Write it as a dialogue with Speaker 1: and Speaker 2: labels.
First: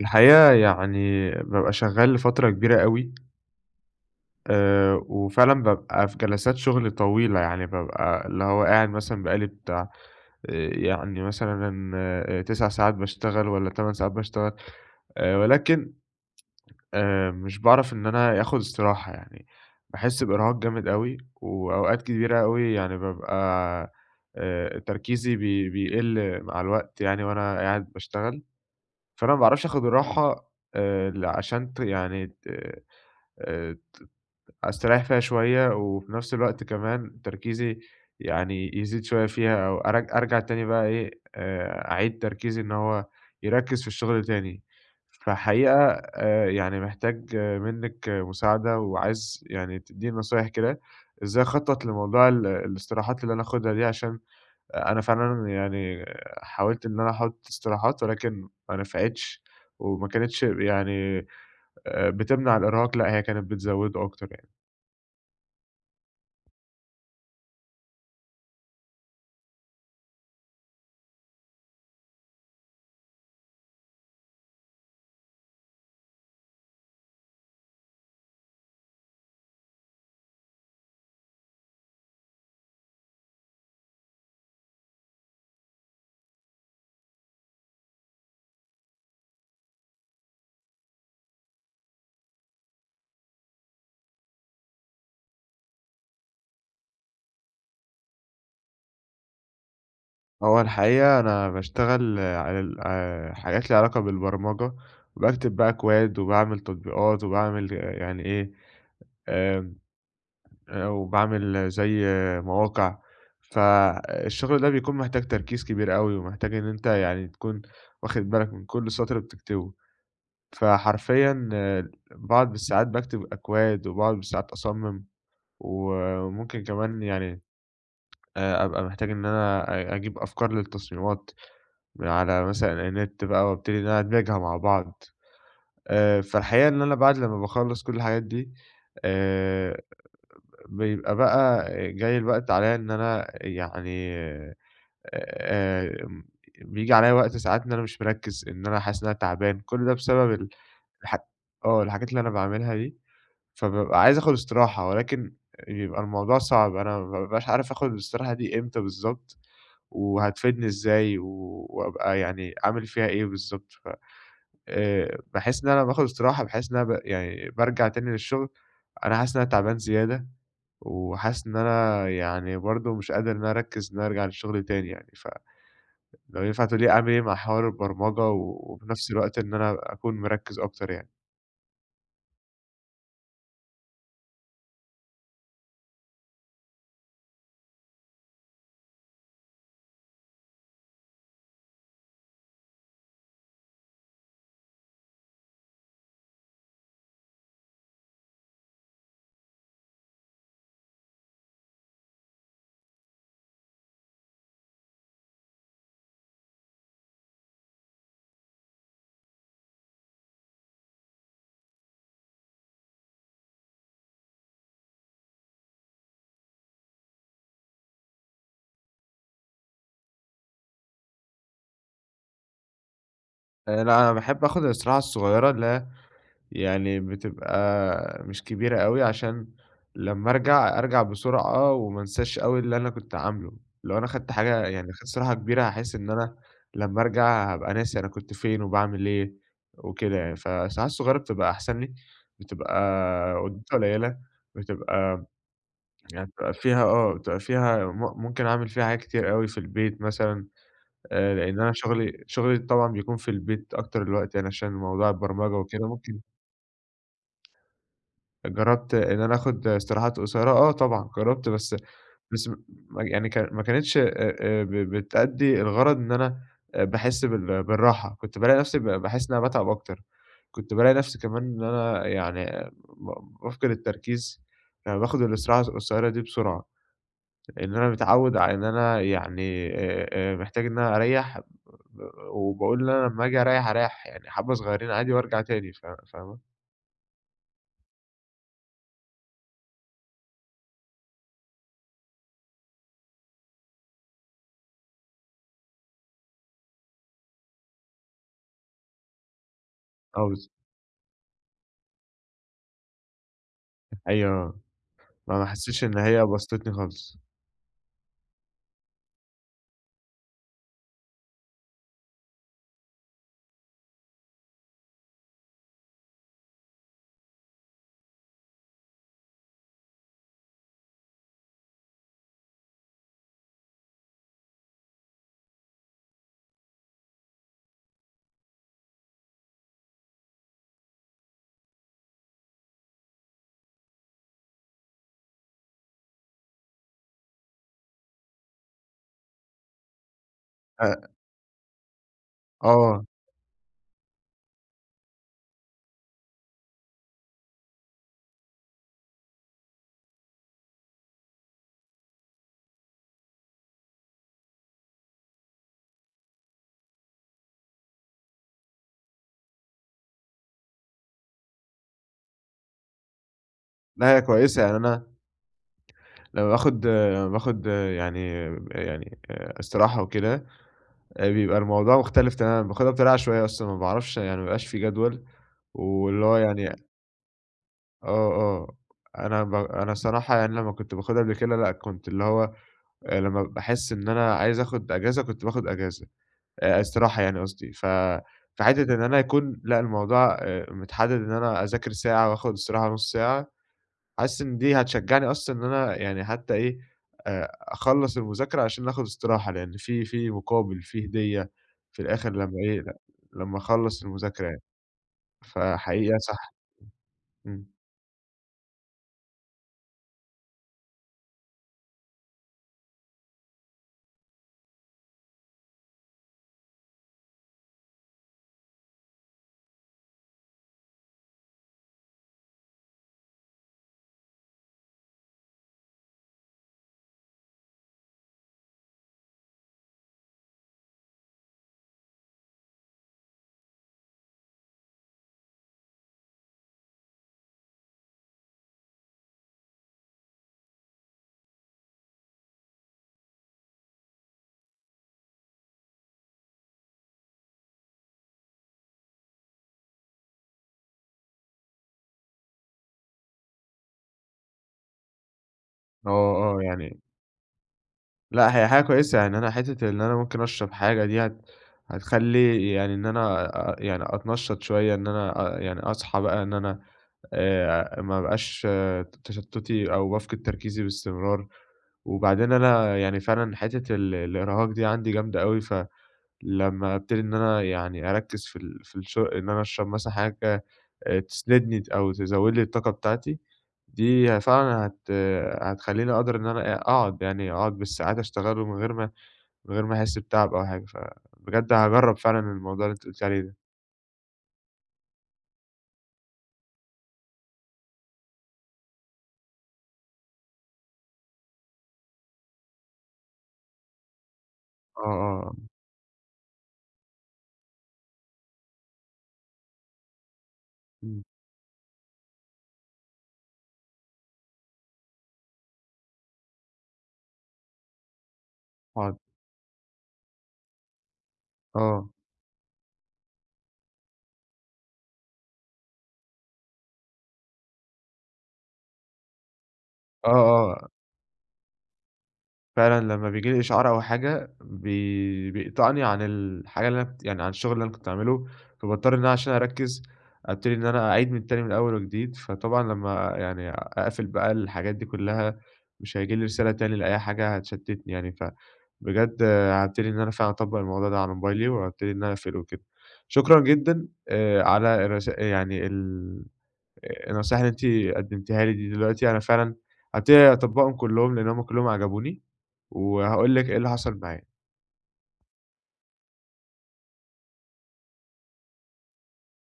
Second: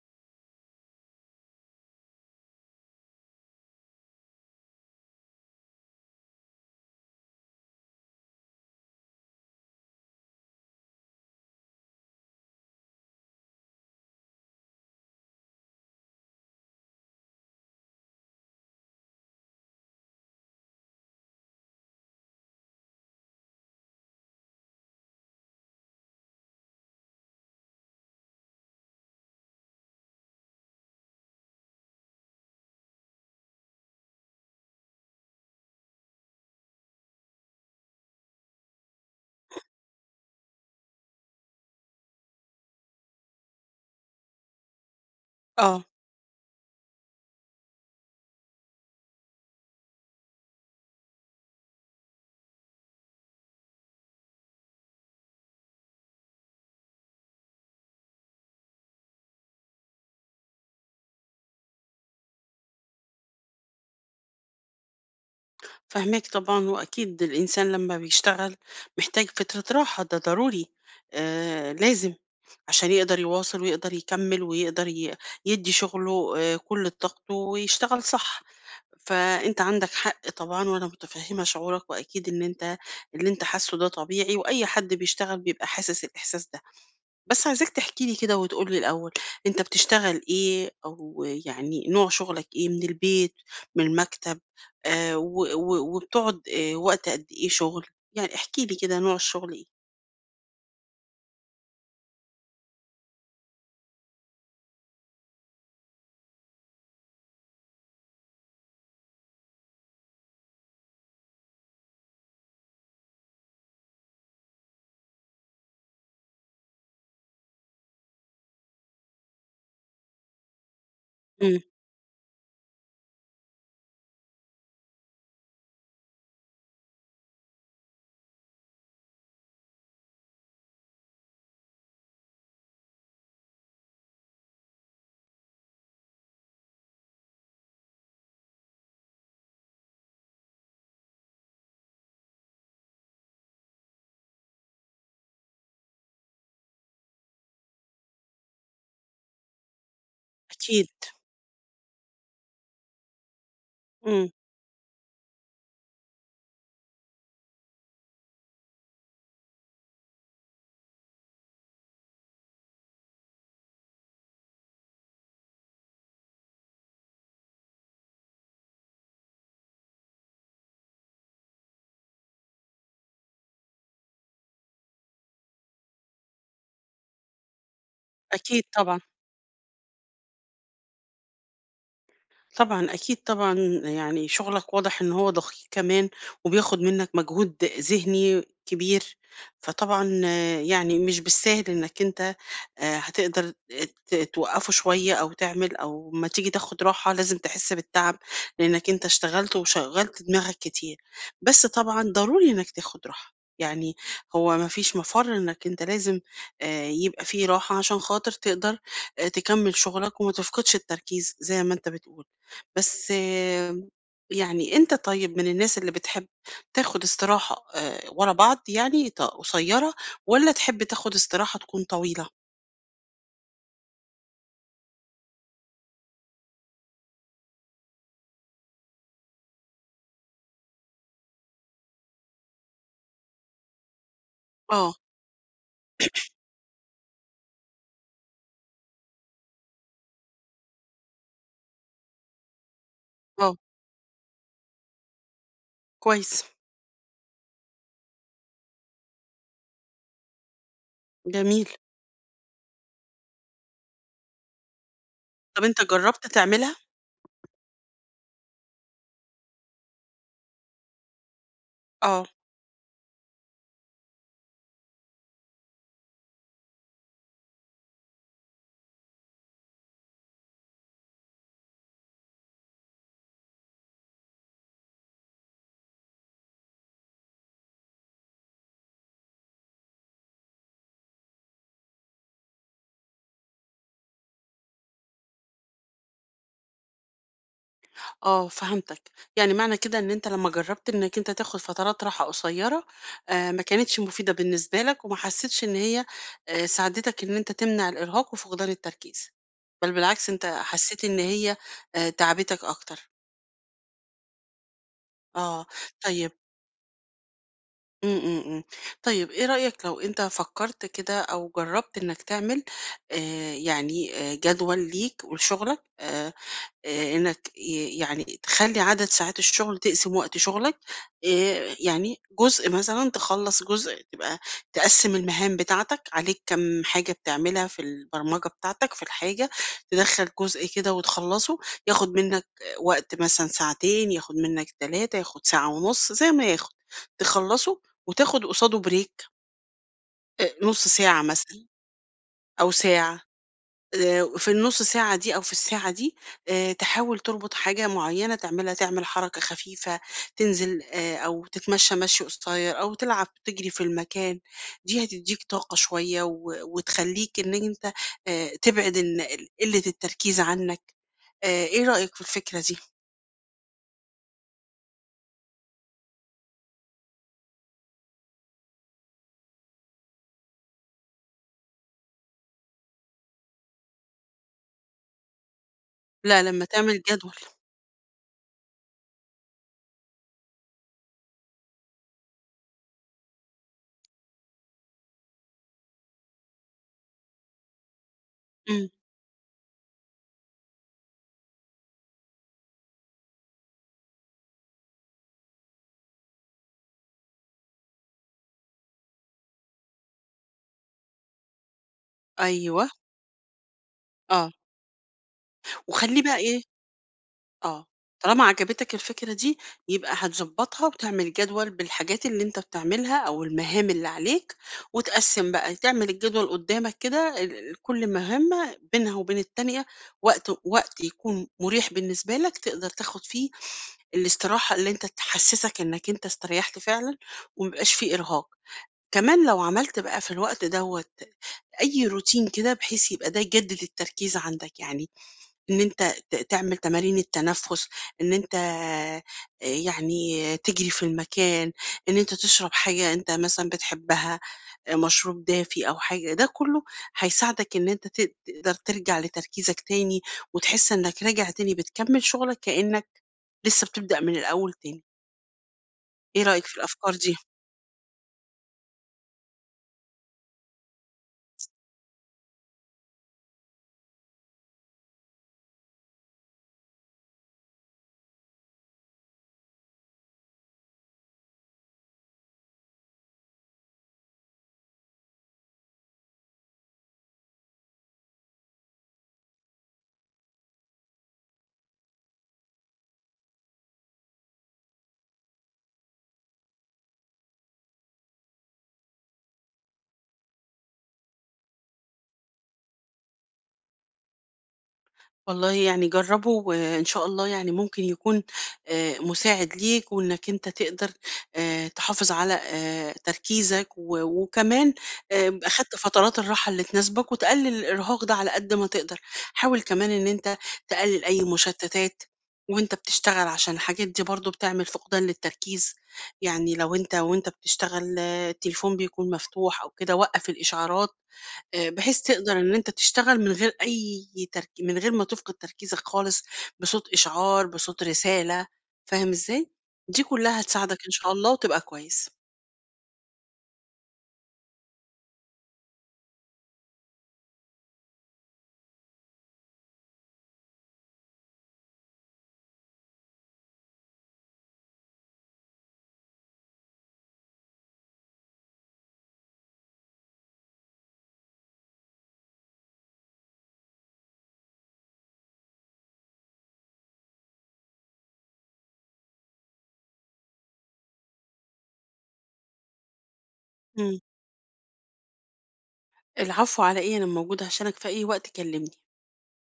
Speaker 1: الحقيقة يعني بابقى شغال لفترة كبيرة أوي، وفعلًا بابقى في جلسات شغل طويلة، يعني بابقى اللي هو قاعد مثلًا بقى لي بتاع يعني مثلًا 9 ساعات باشتغل والّا 8 ساعات باشتغل، ولكن مش باعرف إن أنا آخد استراحة يعني. باحس بإرهاق جامد أوي، وأوقات كبيرة أوي يعني بابقى تركيزي بيقل مع الوقت يعني وأنا قاعد باشتغل. فأنا ما باعرفش آخد الراحة ل عشان ت يعني ت آآ أستريّح فيها شوية، وفي نفس الوقت كمان تركيزي يعني يزيد شوية فيها أو أرجع تاني بقى إيه، أعيد تركيزي إن هو يركّز في الشغل تاني. فحقيقة
Speaker 2: آه،
Speaker 1: يعني محتاج منِّك مساعدة، وعايز يعني تدّيني نصايح كده إزاي أخطّط لموضوع الاستراحات اللي أنا آخُدها دي، عشان أنا فعلًا يعني حاولت إن أنا أحُط استراحات ولكن ما نفعتش، وما كانتش يعني بتمنع الإرهاق لأ، هي كانت بتزوّده أكتر.
Speaker 2: فاهماك طبعًا، وأكيد الإنسان لمّا بيشتغل محتاج فترة راحة، ده ضروري لازم عشان يقدر يواصل ويقدر يكمّل ويقدر يدّي شغله كل طاقته ويشتغل صح، فأنت عندك حق طبعًا وأنا متفهّمة شعورك وأكيد إن أنت اللي أنت حاسّه ده طبيعي وأي حد بيشتغل بيبقى حاسس الإحساس ده. بس عايزاك تحكي لي كده وتقول لي الأول أنت بتشتغل إيه أو يعني نوع شغلك إيه من البيت من المكتب آه، و- و- وبتقعد وقت قد إيه شغل يعني احكي لي كده نوع الشغل إيه.
Speaker 1: هو الحقيقة أنا باشتغل على ال حاجات ليها علاقة بالبرمجة، وباكتب بقى كواد وباعمل تطبيقات وباعمل يعني إيه، آمم، وباعمل زي مواقع. فالشغل ده بيكون محتاج تركيز كبير أوي، ومحتاج إن أنت يعني تكون واخد بالك من كل سطر بتكتبه. فحرفيًا
Speaker 2: امم.
Speaker 1: باقعد بالساعات باكتب أكواد، وباقعد بالساعات أصمم، وممكن كمان يعني أبقى محتاج إن أنا أجيب أفكار للتصميمات من على مثلًا النت بقى وابتدي إن أنا أدمجها مع بعض. فالحقيقة إن أنا بعد لمّا باخلّص كل الحاجات دي آآ، بيبقى بقى جاي الوقت عليّا إن أنا يعني م بييجي عليّا وقت ساعات إن أنا مش مركّز، إن أنا حاسس إن أنا تعبان، كل ده بسبب ال
Speaker 2: أكيد.
Speaker 1: الح آه، الحاجات اللي أنا باعملها دي. فبابقى عايز
Speaker 2: امم.
Speaker 1: آخُد استراحة ولكن بيبقى الموضوع صعب، أنا ما بابقاش عارف آخُد الاستراحة دي إمتى بالضبط وهتفيدني إزاي وأبقى يعني أعمل فيها إيه بالضبط. باحس إن أنا لمّا باخد استراحة باحس إن أنا يعني بارجع تاني للشغل، أنا حاسس إن أنا تعبان زيادة، وحاسس إن أنا يعني برضه مش قادر إن أنا أركّز إن أنا أرجع للشغل تاني يعني، فلو ينفع تقول لي أعمل إيه مع حوار البرمجة
Speaker 2: أكيد
Speaker 1: وفي
Speaker 2: طبعا.
Speaker 1: نفس الوقت إن أنا أكون مركّز أكتر يعني؟
Speaker 2: طبعًا، أكيد طبعًا، يعني شغلك واضح إن هو دقيق كمان، وبياخد منك مجهود ذهني كبير، فطبعًا يعني مش بالساهل إنك أنت هتقدر توقّفه شوية أو تعمل أو أمّا تيجي تاخد راحة لازم تحس بالتعب، لإنك أنت اشتغلت وشغّلت دماغك كتير، بس طبعًا ضروري إنك تاخد راحة، يعني هو ما فيش مفر إنك أنت لازم يبقى في راحة عشان خاطر تقدر تكمّل شغلك وما تفقدش التركيز زي ما أنت بتقول. بس يعني أنت طيب من الناس اللي بتحب تاخد استراحة ورا بعض يعني قصيّرة، والّا تحب تاخد استراحة تكون طويلة؟
Speaker 1: لأ، أنا باحب آخد الاستراحة الصغيرة اللي هي يعني بتبقى مش كبيرة أوي، عشان لمّا أرجع، أرجع بسرعة وما انساش أوي اللي أنا كنت عامله. لو أنا خدت حاجة يعني
Speaker 2: آه،
Speaker 1: خدت استراحة كبيرة، هاحس إن أنا لمّا أرجع هابقى ناسي أنا كنت فين وباعمل إيه وكده يعني. فالساعات الصغيرة بتبقى أحسن لي، بتبقى
Speaker 2: آه،
Speaker 1: مدتها قليلة، بتبقى يعني
Speaker 2: كويس،
Speaker 1: بتبقى فيها آه، بتبقى فيها ممكن أعمل فيها حاجات كتير أوي في البيت مثلًا، لإن
Speaker 2: جميل.
Speaker 1: أنا شغلي طبعًا بيكون في البيت أكتر الوقت يعني، عشان موضوع البرمجة
Speaker 2: طب أنت
Speaker 1: وكده ممكن
Speaker 2: جرّبت تعملها؟
Speaker 1: جرّبت إن أنا آخُد استراحات قصيّرة. آه، طبعًا جرّبت، بس
Speaker 2: آه،
Speaker 1: بس م يعني ما كانتش ب بتأدّي الغرض إن أنا باحس بالراحة، كنت بالاقي نَفْسي باحس إن أنا باتعب أكتر، كنت بالاقي نَفْسي كمان إن أنا يعني ب بافقد التركيز لمّا باخُد الاستراحة القصيّرة دي بسرعة، لإن أنا متعوّد على إن أنا يعني محتاج إن أنا أريّح ب وباقول إن أنا لمّا آجي أريّح، أريّح يعني حبّة صغيّرين عادي وأرجع تاني، فاهمة؟
Speaker 2: آه، فهمتك. يعني معنى كده إن أنت لمّا جرّبت إنك أنت تاخد فترات راحة قصيّرة، ما كانتش مفيدة بالنسبة لك، وما حسيتش إن هي ساعدتك إن أنت تمنع الإرهاق وفقدان التركيز، بل
Speaker 1: آه
Speaker 2: بالعكس أنت
Speaker 1: بالض
Speaker 2: حسيت إن هي تعبتك أكتر.
Speaker 1: أيوه. ما
Speaker 2: آه،
Speaker 1: حسيتش إن هي
Speaker 2: طيب
Speaker 1: بسطتني خالص.
Speaker 2: إمم، إمم، إمم. طيب إيه رأيك لو أنت فكّرت كده أو جرّبت إنّك تعمل جدول ليك ولشغلك إنّك يعني تخلّي عدد ساعات الشغل تقسم وقت شغلك يعني جزء مثلًا تخلّص جزء، تبقى تقسّم المهام بتاعتك، عليك كام حاجة بتعملها في البرمجة بتاعتك في الحاجة، تدخّل جزء كده وتخلّصه، ياخد منّك وقت مثلًا ساعتين، ياخد منّك 3، ياخد ساعة ونُص، زي ما ياخد، تخلّصه وتاخد قصاده break نُص
Speaker 1: أ
Speaker 2: ساعة مثلًا أو
Speaker 1: آه،
Speaker 2: ساعة. في النُّص ساعة دي أو في الساعة دي تحاول تربط حاجة معيّنة تعملها، تعمل حركة خفيفة، تنزل أو تتمشّى مشي قصيّر أو تلعب تجري في المكان، دي هتدّيك طاقة شوية و وتخلّيك إن أنت تبعد إن ال قِلّة التركيز عنّك. إيه رأيك في الفكرة دي؟
Speaker 1: لأ هي كويسة، يعني أنا لمّا باخد يعني يعني استراحة وكده. بيبقى الموضوع مختلف تمامًا، باخدها بطريقة عشوائية أصلًا، ما باعرفش يعني ما بيبقاش في جدول، واللي هو
Speaker 2: لأ، لمّا
Speaker 1: يعني.
Speaker 2: تعمل جدول
Speaker 1: آه، آه، أنا الصراحة يعني لمّا كنت باخدها قبل كده لأ، كنت اللي هو لمّا باحس إن أنا عايز آخد أجازة، كنت باخد أجازة، استراحة يعني قصدي.
Speaker 2: إمم،
Speaker 1: فحتّة إن أنا يكون لأ، الموضوع متحدد إن أنا أذاكر ساعة وآخد استراحة نُص ساعة. حاسس إن دي هتشجّعني أصلًا إن أنا يعني حتى إيه، أخلّص المذاكرة عشان آخُد استراحة، لإن في مقابل، في هدية في الآخِر لمّا إيه،
Speaker 2: أيوه،
Speaker 1: لمّا أخلّص المذاكرة
Speaker 2: آه.
Speaker 1: يعني. فحقيقة
Speaker 2: وخلّيه بقى
Speaker 1: صح.
Speaker 2: إيه
Speaker 1: إمم.
Speaker 2: آه، طالما عجبتك الفكرة دي يبقى هتضبّطها وتعمل جدول بالحاجات اللي أنت بتعملها أو المهام اللي عليك، وتقسّم بقى تعمل الجدول قدّامك كده ال كل مهمة بينها وبين التانية وقت يكون مُريح بالنسبة لك تقدر تاخد فيه الاستراحة اللي أنت تحسّسك إنك أنت استريحت فعلًا وما يبقاش في إرهاق. كمان لو عملت بقى في الوقت دوّة أي روتين كده بحيث يبقى ده يجدد التركيز عندك، يعني إن أنت تعمل تمارين التنفس، إن أنت يعني تجري في المكان، إن أنت تشرب حاجة أنت مثلًا بتحبها، مشروب دافي أو حاجة، ده كله هيساعدك إن أنت تقدر ترجع لتركيزك تاني، وتحس إنك راجع تاني بتكمل شغلك كأنك لسه بتبدأ من الأول تاني،
Speaker 1: آه،
Speaker 2: إيه
Speaker 1: آه،
Speaker 2: رأيك في
Speaker 1: يعني
Speaker 2: الأفكار دي؟
Speaker 1: لأ، هي حاجة كويسة، يعني أنا حتّة إن أنا ممكن أشرب حاجة دي هت هتخلّي يعني إن أنا يعني أتنشّط شوية، إن أنا يعني أصحى بقى إن أنا ما بقاش تشتُّتي أو بافقد تركيزي باستمرار. وبعدين أنا يعني فعلًا حتّة الإرهاق دي عندي جامدة أوي، فلمّا أبتدي إن أنا يعني أركِّز في ال في الش إن أنا أشرب مثلًا حاجة تسندني أو تزوِّد لي الطاقة بتاعتي، دي ه فعلًا هت هتخلّيني أقدر إن أنا أقعد يعني أقعد بالساعات أشتغل ومن غير ما أحس بتعب أو حاجة. فبجد هاجرّب فعلًا الموضوع اللي أنتِ قُلتِ عليه ده.
Speaker 2: والله يعني جرّبه وإن شاء الله يعني ممكن يكون مساعد ليك وإنك أنت تقدر تحافظ على تركيزك و وكمان
Speaker 1: آه، آه،
Speaker 2: أخدت فترات الراحة اللي تناسبك وتقلّل الإرهاق ده على قد ما تقدر. حاول كمان إن أنت
Speaker 1: إمم،
Speaker 2: تقلّل أي مشتتات وأنت بتشتغل عشان الحاجات دي برضه بتعمل فقدان للتركيز. يعني لو أنت وأنت بتشتغل آه، التليفون
Speaker 1: هاقعد.
Speaker 2: بيكون مفتوح أو كده، وقّف الإشعارات
Speaker 1: آه،
Speaker 2: بحيث تقدر إن أنت تشتغل من غير أي ترك من غير ما تفقد تركيزك خالص، بصوت إشعار، بصوت رسالة، فاهم إزاي؟ دي
Speaker 1: آه،
Speaker 2: كلّها
Speaker 1: آه.
Speaker 2: هتساعدك إن شاء الله وتبقى كويس.
Speaker 1: فعلًا لمّا بييجي لي إشعار أو حاجة بيقطعني عن الحاجة اللي أنا كنت يعني عن الشغل اللي أنا كنت باعمله، فباضطر إن أنا عشان أركّز أبتدي إن أنا أعيد من تاني من أول وجديد. فطبعًا لمّا يعني أقفل بقى الحاجات دي كلّها مش هييجي لي رسالة تاني لأي حاجة هتشتتني يعني، فبجد هابتدي إن أنا فعلًا أطبّق الموضوع ده على موبايلي وهابتدي إن أنا أقفله وكده. شكرًا جدًا على الرسا يعني ال النصايح اللي أنتِ قدّمتيها لي دي. دلوقتي أنا فعلًا هابتدي أطبّقهم كلّهم، لإن هُم كلّهم عجبوني، وهاقول لِك إيه اللي حصل
Speaker 2: إمم.
Speaker 1: معايا.
Speaker 2: العفو على إيه، أنا موجودة عشانك في أي وقت كلّمني.